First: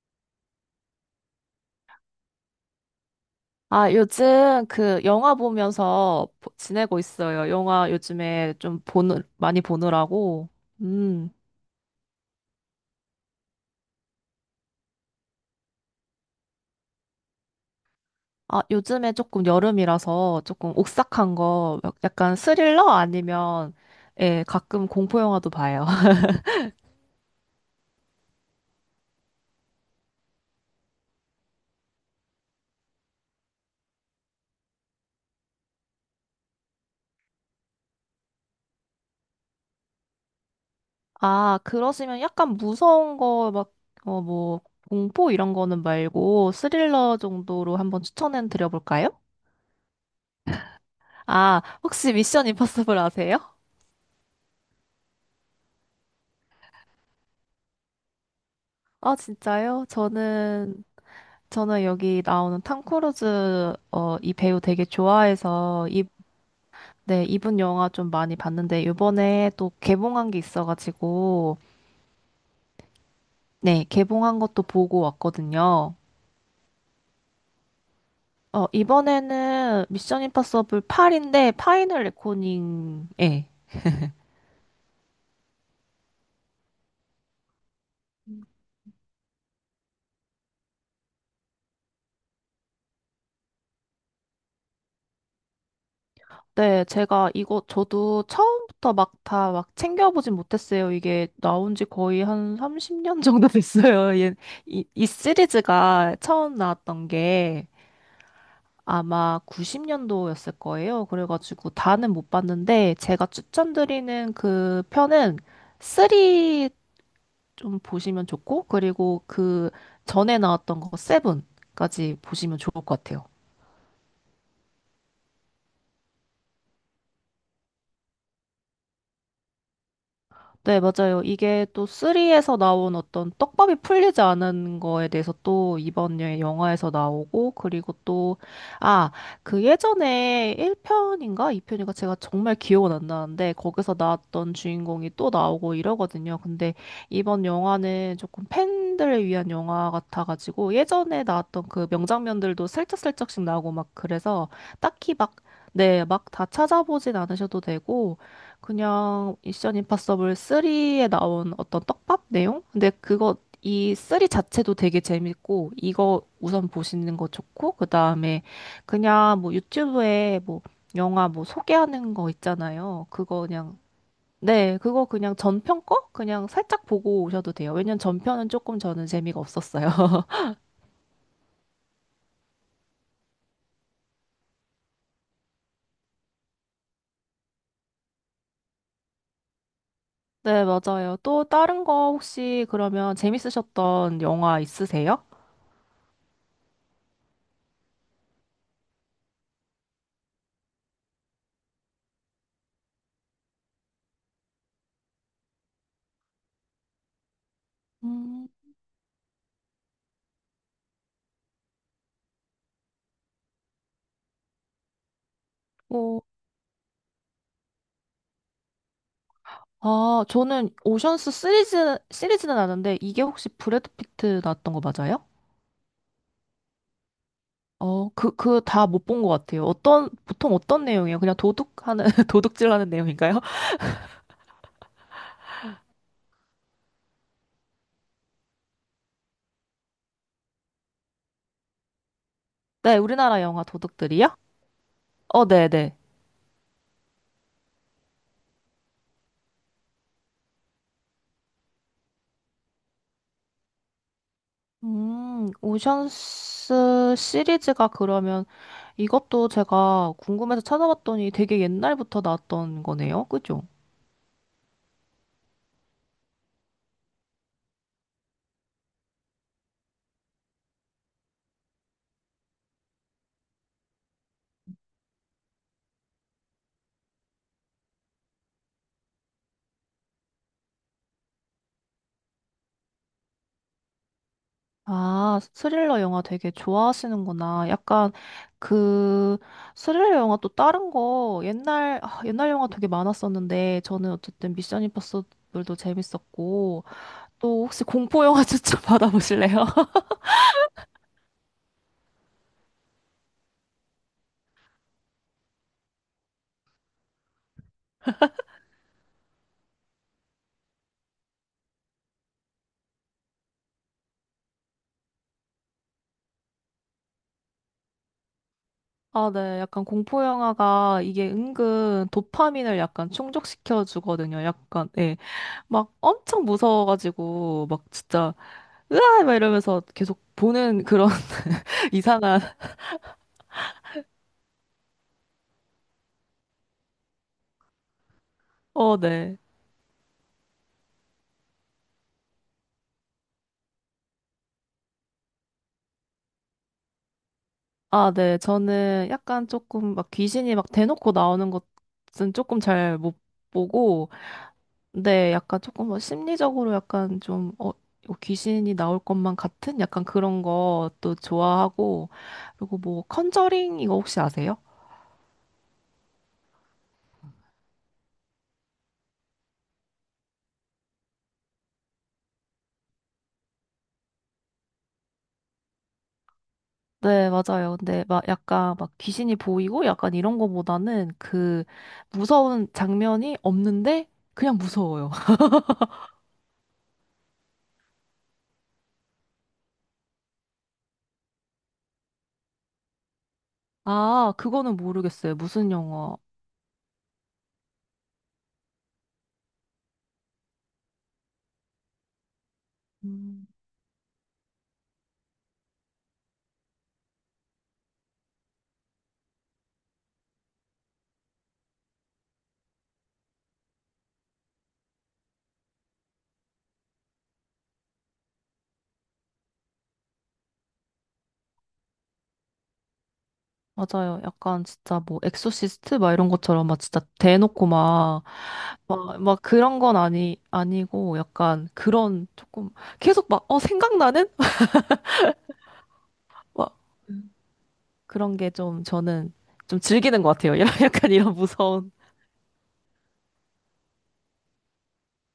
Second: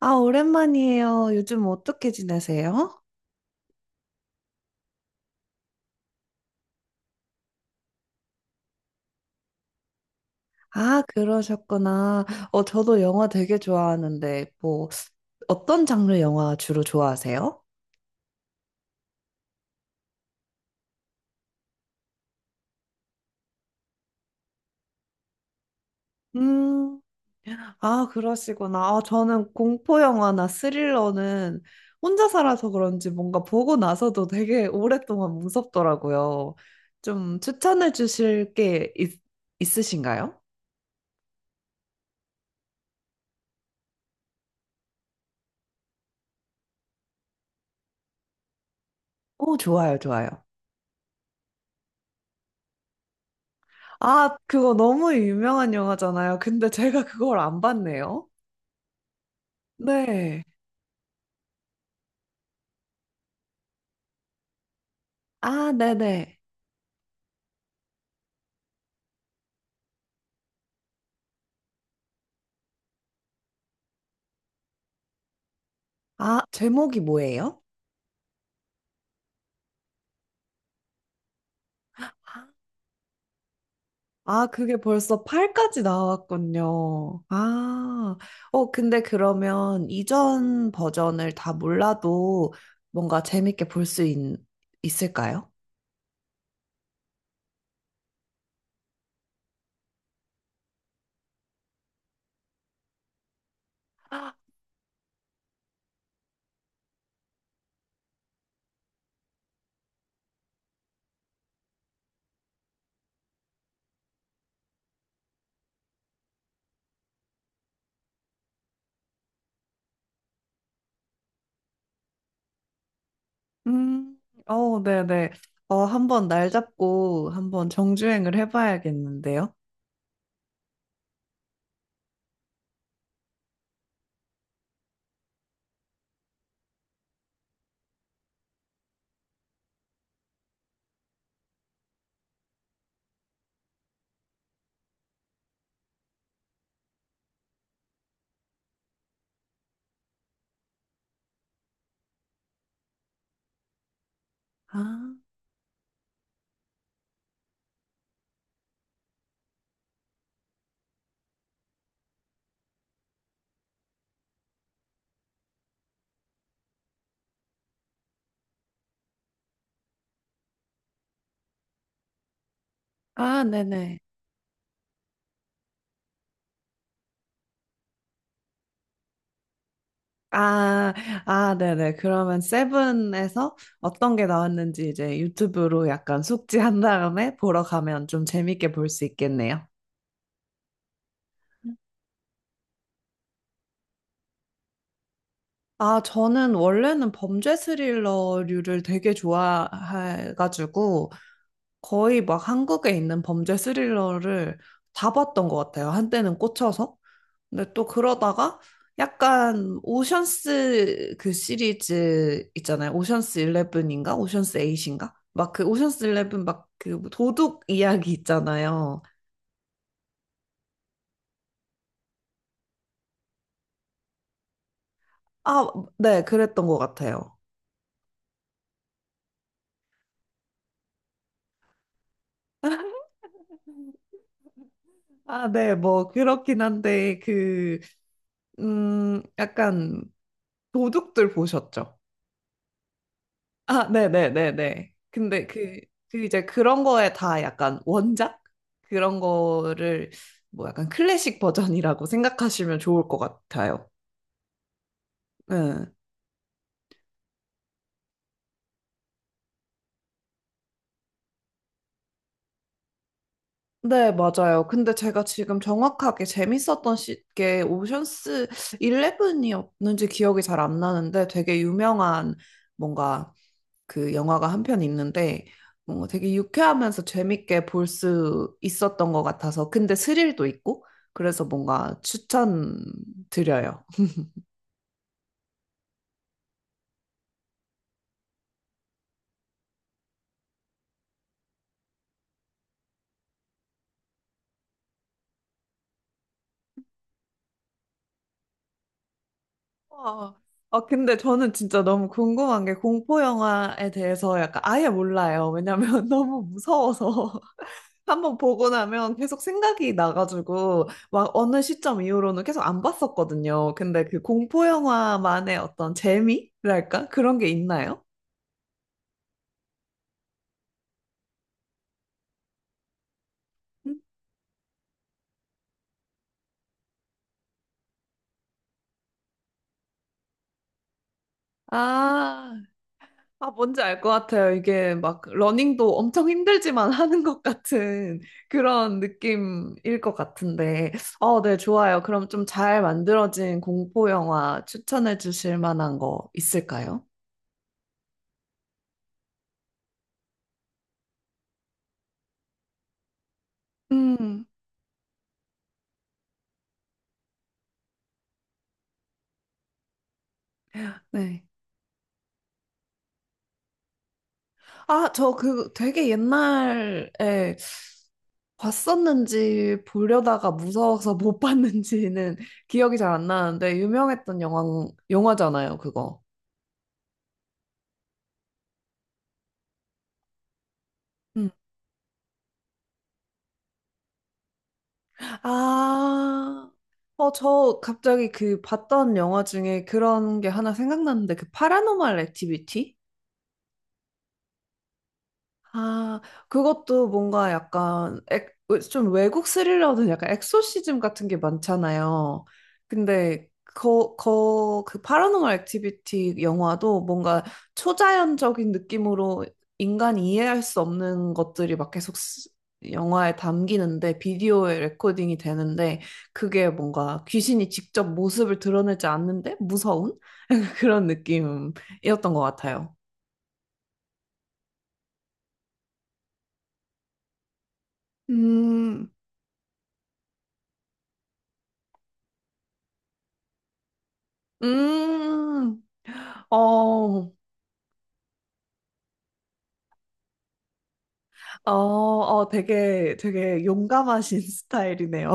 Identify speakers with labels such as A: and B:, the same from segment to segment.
A: 아, 오랜만이에요. 요즘 어떻게 지내세요?
B: 아, 요즘 그 영화 보면서 지내고 있어요. 영화 요즘에 좀 많이 보느라고.
A: 아,
B: 음.
A: 그러셨구나. 저도 영화 되게 좋아하는데, 뭐, 어떤 장르 영화 주로 좋아하세요?
B: 아, 요즘에 조금 여름이라서 조금 오싹한 거, 약간 스릴러 아니면, 예, 가끔 공포 영화도 봐요.
A: 음, 아, 그러시구나. 아, 저는 공포 영화나 스릴러는 혼자 살아서 그런지 뭔가 보고 나서도 되게 오랫동안 무섭더라고요. 좀 추천해 주실 게 있으신가요?
B: 아, 그러시면 약간 무서운 거, 막, 어, 뭐, 공포 이런 거는 말고 스릴러 정도로 한번 추천해 드려볼까요?
A: 오, 좋아요, 좋아요.
B: 아, 혹시 미션 임파서블 아세요?
A: 아, 그거 너무 유명한 영화잖아요. 근데 제가 그걸 안 봤네요.
B: 아, 진짜요?
A: 네.
B: 저는 여기 나오는 탐 크루즈 이 배우 되게
A: 아,
B: 좋아해서 이,
A: 네네.
B: 네, 이분 영화 좀 많이 봤는데 이번에 또 개봉한 게 있어가지고 네, 개봉한 것도 보고 왔거든요.
A: 아, 제목이 뭐예요?
B: 어, 이번에는 미션 임파서블 8인데 파이널 레코닝 예.
A: 아, 그게 벌써 8까지 나왔군요. 근데 그러면 이전 버전을 다 몰라도 뭔가 재밌게 볼 수 있을까요?
B: 네, 제가 이거 저도 처음부터 막 다 막 챙겨보진 못했어요. 이게 나온 지 거의 한 30년 정도 됐어요. 이 시리즈가 처음 나왔던 게. 아마 90년도였을 거예요. 그래가지고 다는 못 봤는데 제가 추천드리는 그 편은 3 좀 보시면 좋고 그리고 그 전에 나왔던 거 7까지 보시면 좋을 것 같아요.
A: 음, 네네. 한번 날 잡고 한번 정주행을 해봐야겠는데요.
B: 네, 맞아요. 이게 또 3에서 나온 어떤 떡밥이 풀리지 않은 거에 대해서 또 영화에서 나오고, 그리고 또, 아, 그 예전에 1편인가 2편인가 제가 정말 기억은 안 나는데, 거기서 나왔던 주인공이 또 나오고 이러거든요. 근데 이번 영화는 조금 팬들을 위한 영화 같아가지고, 예전에 나왔던 그 명장면들도 슬쩍슬쩍씩 나오고 막 그래서,
A: 아,
B: 딱히 막, 네, 막 다 찾아보진 않으셔도 되고, 그냥 미션 임파서블 3에 나온 어떤 떡밥 내용? 근데 그거 이 3 자체도 되게 재밌고 이거 우선 보시는 거 좋고 그다음에 그냥 뭐 유튜브에 뭐 영화 뭐 소개하는 거 있잖아요. 그거 그냥
A: 네네.
B: 네, 그거 그냥 전편 거 그냥 살짝 보고 오셔도 돼요. 왜냐면 전편은 조금 저는 재미가 없었어요.
A: 아, 네네. 그러면 세븐에서 어떤 게 나왔는지 이제 유튜브로 약간 숙지한 다음에 보러 가면 좀 재밌게 볼 수 있겠네요.
B: 네, 맞아요. 또 다른 거 혹시 그러면 재밌으셨던 영화 있으세요?
A: 아, 저는 원래는 범죄 스릴러류를 되게 좋아해가지고, 거의 막 한국에 있는 범죄 스릴러를 다 봤던 것 같아요. 한때는 꽂혀서. 근데 또
B: 음,
A: 그러다가 약간 오션스 그 시리즈 있잖아요. 오션스 11인가? 오션스 8인가? 막 그 오션스
B: 뭐
A: 11 막 그 도둑 이야기 있잖아요.
B: 아, 저는 오션스 시리즈, 시리즈는 아는데, 이게 혹시 브래드 피트 나왔던 거 맞아요?
A: 아, 네, 그랬던 것 같아요.
B: 어, 그 다 못 본 것 같아요. 어떤, 보통 어떤 내용이에요? 그냥 도둑하는, 도둑질하는 내용인가요?
A: 아, 네, 뭐 그렇긴 한데 약간 도둑들 보셨죠?
B: 네, 우리나라 영화
A: 아,
B: 도둑들이요?
A: 네네네네.
B: 어,
A: 근데 그,
B: 네네.
A: 그 이제 그런 거에 다 약간 원작? 그런 거를 뭐 약간 클래식 버전이라고 생각하시면 좋을 것 같아요. 네.
B: 오션스 시리즈가 그러면 이것도 제가 궁금해서 찾아봤더니 되게 옛날부터 나왔던 거네요. 그죠?
A: 네, 맞아요. 근데 제가 지금 정확하게 재밌었던 게 오션스 11이었는지 기억이 잘 안 나는데 되게 유명한 뭔가 그 영화가 한 편 있는데 뭔가 되게 유쾌하면서 재밌게 볼 수 있었던 것 같아서 근데 스릴도 있고 그래서 뭔가 추천드려요.
B: 아, 스릴러 영화 되게 좋아하시는구나. 약간 그 스릴러 영화 또 다른 거 옛날 영화 되게 많았었는데 저는 어쨌든 미션 임파서블도 재밌었고 또 혹시 공포 영화 추천 받아보실래요?
A: 와. 아, 근데 저는 진짜 너무 궁금한 게 공포 영화에 대해서 약간 아예 몰라요. 왜냐면 너무 무서워서 한번 보고 나면 계속 생각이 나가지고 막 어느 시점 이후로는 계속 안 봤었거든요. 근데 그 공포 영화만의 어떤 재미랄까? 그런 게 있나요?
B: 아, 네. 약간 공포 영화가 이게 은근 도파민을 약간 충족시켜
A: 음?
B: 주거든요. 약간 예. 막 엄청 무서워가지고 막 진짜 으아 막 이러면서 계속 보는 그런 이상한
A: 아, 아, 뭔지 알 것 같아요. 이게 막 러닝도 엄청 힘들지만 하는 것 같은
B: 어,
A: 그런
B: 네.
A: 느낌일 것 같은데. 네, 좋아요. 그럼 좀 잘 만들어진 공포 영화 추천해 주실 만한 거 있을까요?
B: 아, 네. 저는 약간 조금 막 귀신이 막 대놓고 나오는 것은 조금 잘 못 보고,
A: 음,
B: 근데 약간 조금 뭐 심리적으로 약간 좀, 어, 이거 귀신이 나올 것만 같은 약간 그런 것도
A: 네.
B: 좋아하고, 그리고 뭐 컨저링 이거 혹시 아세요?
A: 아, 저 그 되게 옛날에 봤었는지 보려다가 무서워서 못 봤는지는 기억이 잘 안 나는데 유명했던 영화잖아요, 그거.
B: 네, 맞아요. 근데 막 약간 막 귀신이 보이고 약간 이런 거보다는 그 무서운 장면이 없는데 그냥 무서워요.
A: 아, 저 갑자기 그 봤던 영화 중에 그런 게 하나 생각났는데, 그 파라노말 액티비티?
B: 아, 그거는 모르겠어요. 무슨 영화?
A: 아, 그것도 뭔가 약간 좀 외국 스릴러는 약간 엑소시즘 같은 게 많잖아요. 근데 그 파라노멀 액티비티 영화도 뭔가 초자연적인 느낌으로 인간이 이해할 수 없는 것들이 막 계속 영화에 담기는데 비디오에 레코딩이 되는데 그게 뭔가 귀신이 직접 모습을 드러내지 않는데 무서운 그런 느낌이었던 것 같아요.
B: 맞아요. 약간 진짜 뭐 엑소시스트 막 이런 것처럼 막 진짜 대놓고 막,
A: 음,
B: 막 그런 건 아니, 아니고 약간 그런 조금 계속 막, 어, 생각나는?
A: 음.
B: 막
A: 어,
B: 그런 게 좀 저는 좀 즐기는 것 같아요. 이런 약간 이런 무서운.
A: 되게, 되게 용감하신 스타일이네요.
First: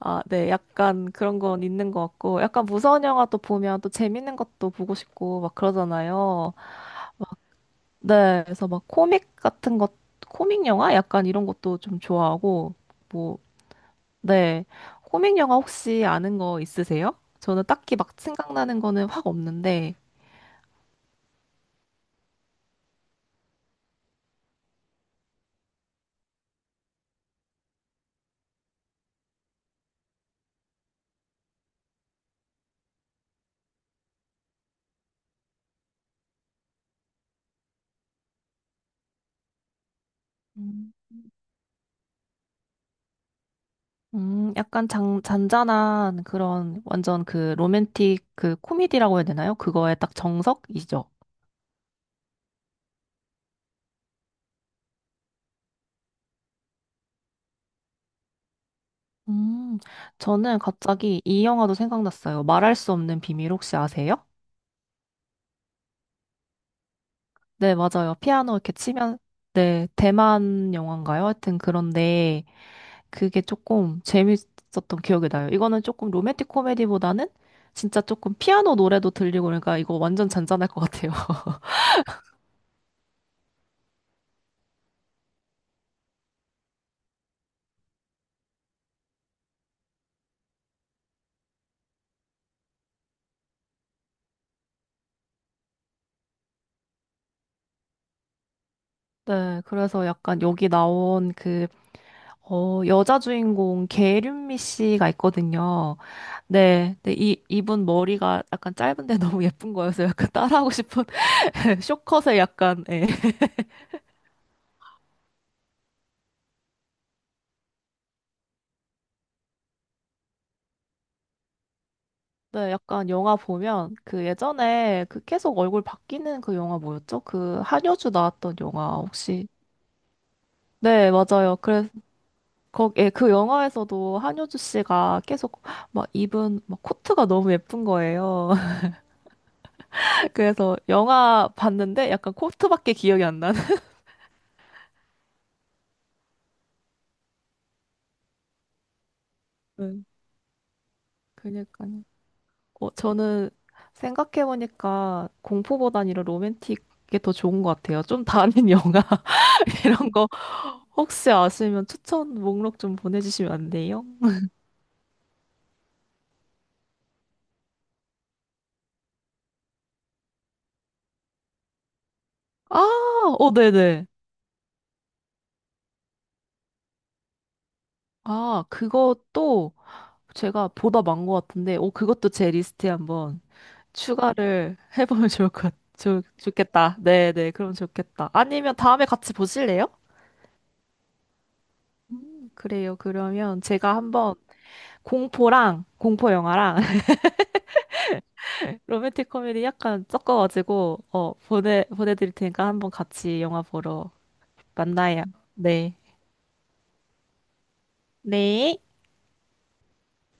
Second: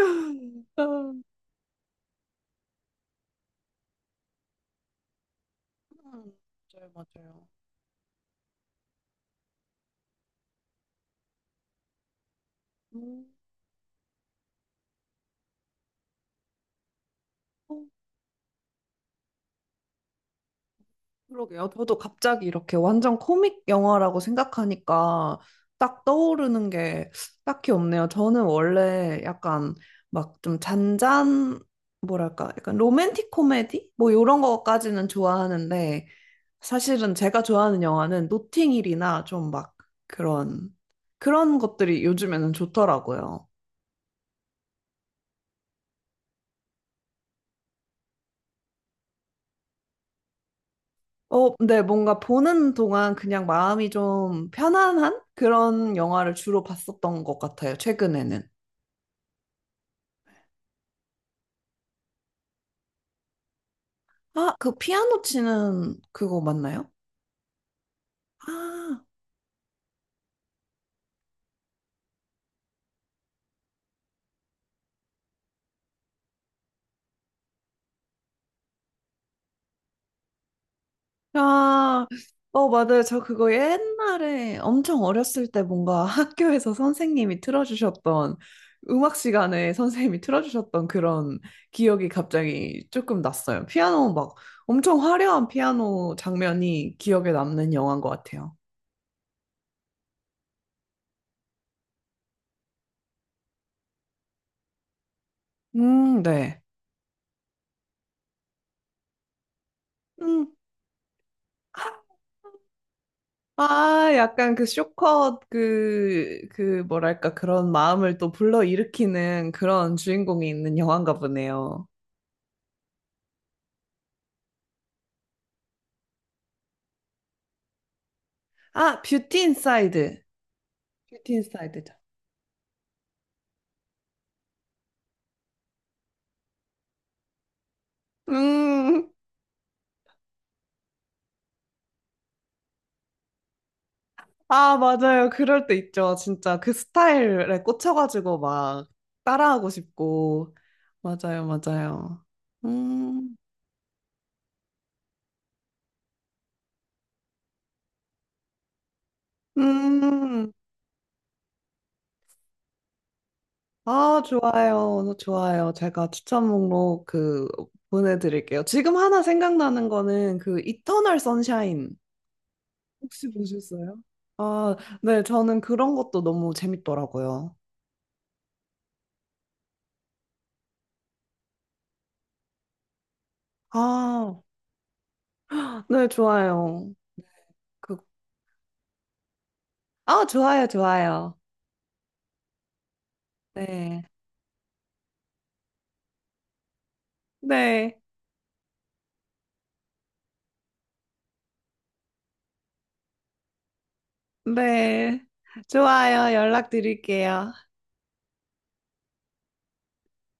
B: 아, 네. 약간
A: 음,
B: 그런 건 있는 것 같고 약간 무서운 영화 또 보면 또 재밌는 것도 보고 싶고 막 그러잖아요.
A: 맞아요, 맞아요.
B: 네. 그래서 막 코믹 같은 것, 코믹 영화? 약간 이런 것도 좀 좋아하고
A: 음,
B: 뭐 네. 코믹 영화 혹시 아는 거 있으세요? 저는
A: 어,
B: 딱히 막 생각나는 거는 확 없는데,
A: 그러게요. 저도 갑자기 이렇게 완전 코믹 영화라고 생각하니까 딱 떠오르는 게 딱히 없네요. 저는 원래 약간 막 좀 뭐랄까, 약간 로맨틱 코미디? 뭐 이런 거까지는 좋아하는데, 사실은 제가 좋아하는 영화는 노팅힐이나 좀 막 그런
B: 음.
A: 그런 것들이 요즘에는 좋더라고요.
B: 약간 잔잔한 그런 완전 그 로맨틱 그 코미디라고 해야 되나요? 그거에 딱 정석이죠.
A: 근데 뭔가 보는 동안 그냥 마음이 좀 편안한 그런 영화를 주로 봤었던 것 같아요, 최근에는.
B: 음, 저는 갑자기 이 영화도 생각났어요. 말할 수 없는 비밀 혹시 아세요?
A: 아, 그 피아노 치는 그거 맞나요?
B: 네, 맞아요. 피아노 이렇게
A: 아,
B: 치면, 네, 대만 영화인가요? 하여튼 그런데, 그게 조금 재밌었던 기억이 나요. 이거는 조금 로맨틱 코미디보다는 진짜 조금 피아노 노래도 들리고 그러니까 이거 완전 잔잔할 것 같아요.
A: 아, 맞아요. 저 그거 옛날에 엄청 어렸을 때 뭔가 학교에서 선생님이 틀어주셨던 음악 시간에 선생님이 틀어주셨던 그런 기억이 갑자기 조금 났어요. 피아노 막 엄청 화려한 피아노 장면이 기억에 남는 영화인 것 같아요.
B: 네, 그래서 약간 여기 나온 그, 어, 여자 주인공 계륜미 씨가 있거든요.
A: 네.
B: 네, 네, 이분 머리가 약간 짧은데 너무 예쁜 거여서 약간
A: 음,
B: 따라하고 싶은 쇼컷에 약간, 예.
A: 아, 약간 그 쇼컷 그 뭐랄까 그런 마음을 또 불러일으키는 그런 주인공이 있는 영화인가 보네요.
B: 네, 약간 영화 보면 그 예전에 그 계속 얼굴 바뀌는 그 영화 뭐였죠? 그 한효주 나왔던 영화
A: 아, 뷰티
B: 혹시
A: 인사이드.
B: 네,
A: 뷰티 스
B: 맞아요.
A: 타일드
B: 그래서
A: 죠
B: 거, 예, 그 영화에서도 한효주 씨가 계속 막 입은 막 코트가 너무 예쁜 거예요.
A: 음,
B: 그래서 영화 봤는데 약간 코트밖에 기억이 안 나는.
A: 아, 맞아요. 그럴 때 있죠. 진짜 그 스타일에 꽂혀가지고 막 따라하고
B: 네,
A: 싶고. 맞아요,
B: 그니까요.
A: 맞아요.
B: 어,
A: 음,
B: 저는 생각해보니까 공포보단 이런 로맨틱이 더 좋은 것 같아요. 좀 다른 영화 이런 거
A: 음,
B: 혹시 아시면 추천 목록 좀 보내주시면 안 돼요?
A: 아, 좋아요. 좋아요. 제가 추천 목록 그 보내드릴게요. 지금 하나 생각나는 거는 그 이터널 선샤인.
B: 아,
A: 혹시
B: 어,
A: 보셨어요?
B: 네네.
A: 아, 네, 저는 그런 것도 너무 재밌더라고요.
B: 아, 그것도 제가 보다 많은 것 같은데, 오, 그것도 제 리스트에 한번
A: 아,
B: 추가를 해보면 좋을 것,
A: 네, 좋아요.
B: 좋겠다. 네네, 그럼
A: 그,
B: 좋겠다. 아니면 다음에 같이 보실래요?
A: 아, 좋아요, 좋아요.
B: 그래요. 그러면 제가
A: 네.
B: 한번 공포랑, 공포 영화랑
A: 네.
B: 로맨틱 코미디 약간 섞어가지고, 어, 보내드릴 테니까 한번 같이 영화 보러
A: 네.
B: 만나요. 네.
A: 좋아요. 연락드릴게요.
B: 네.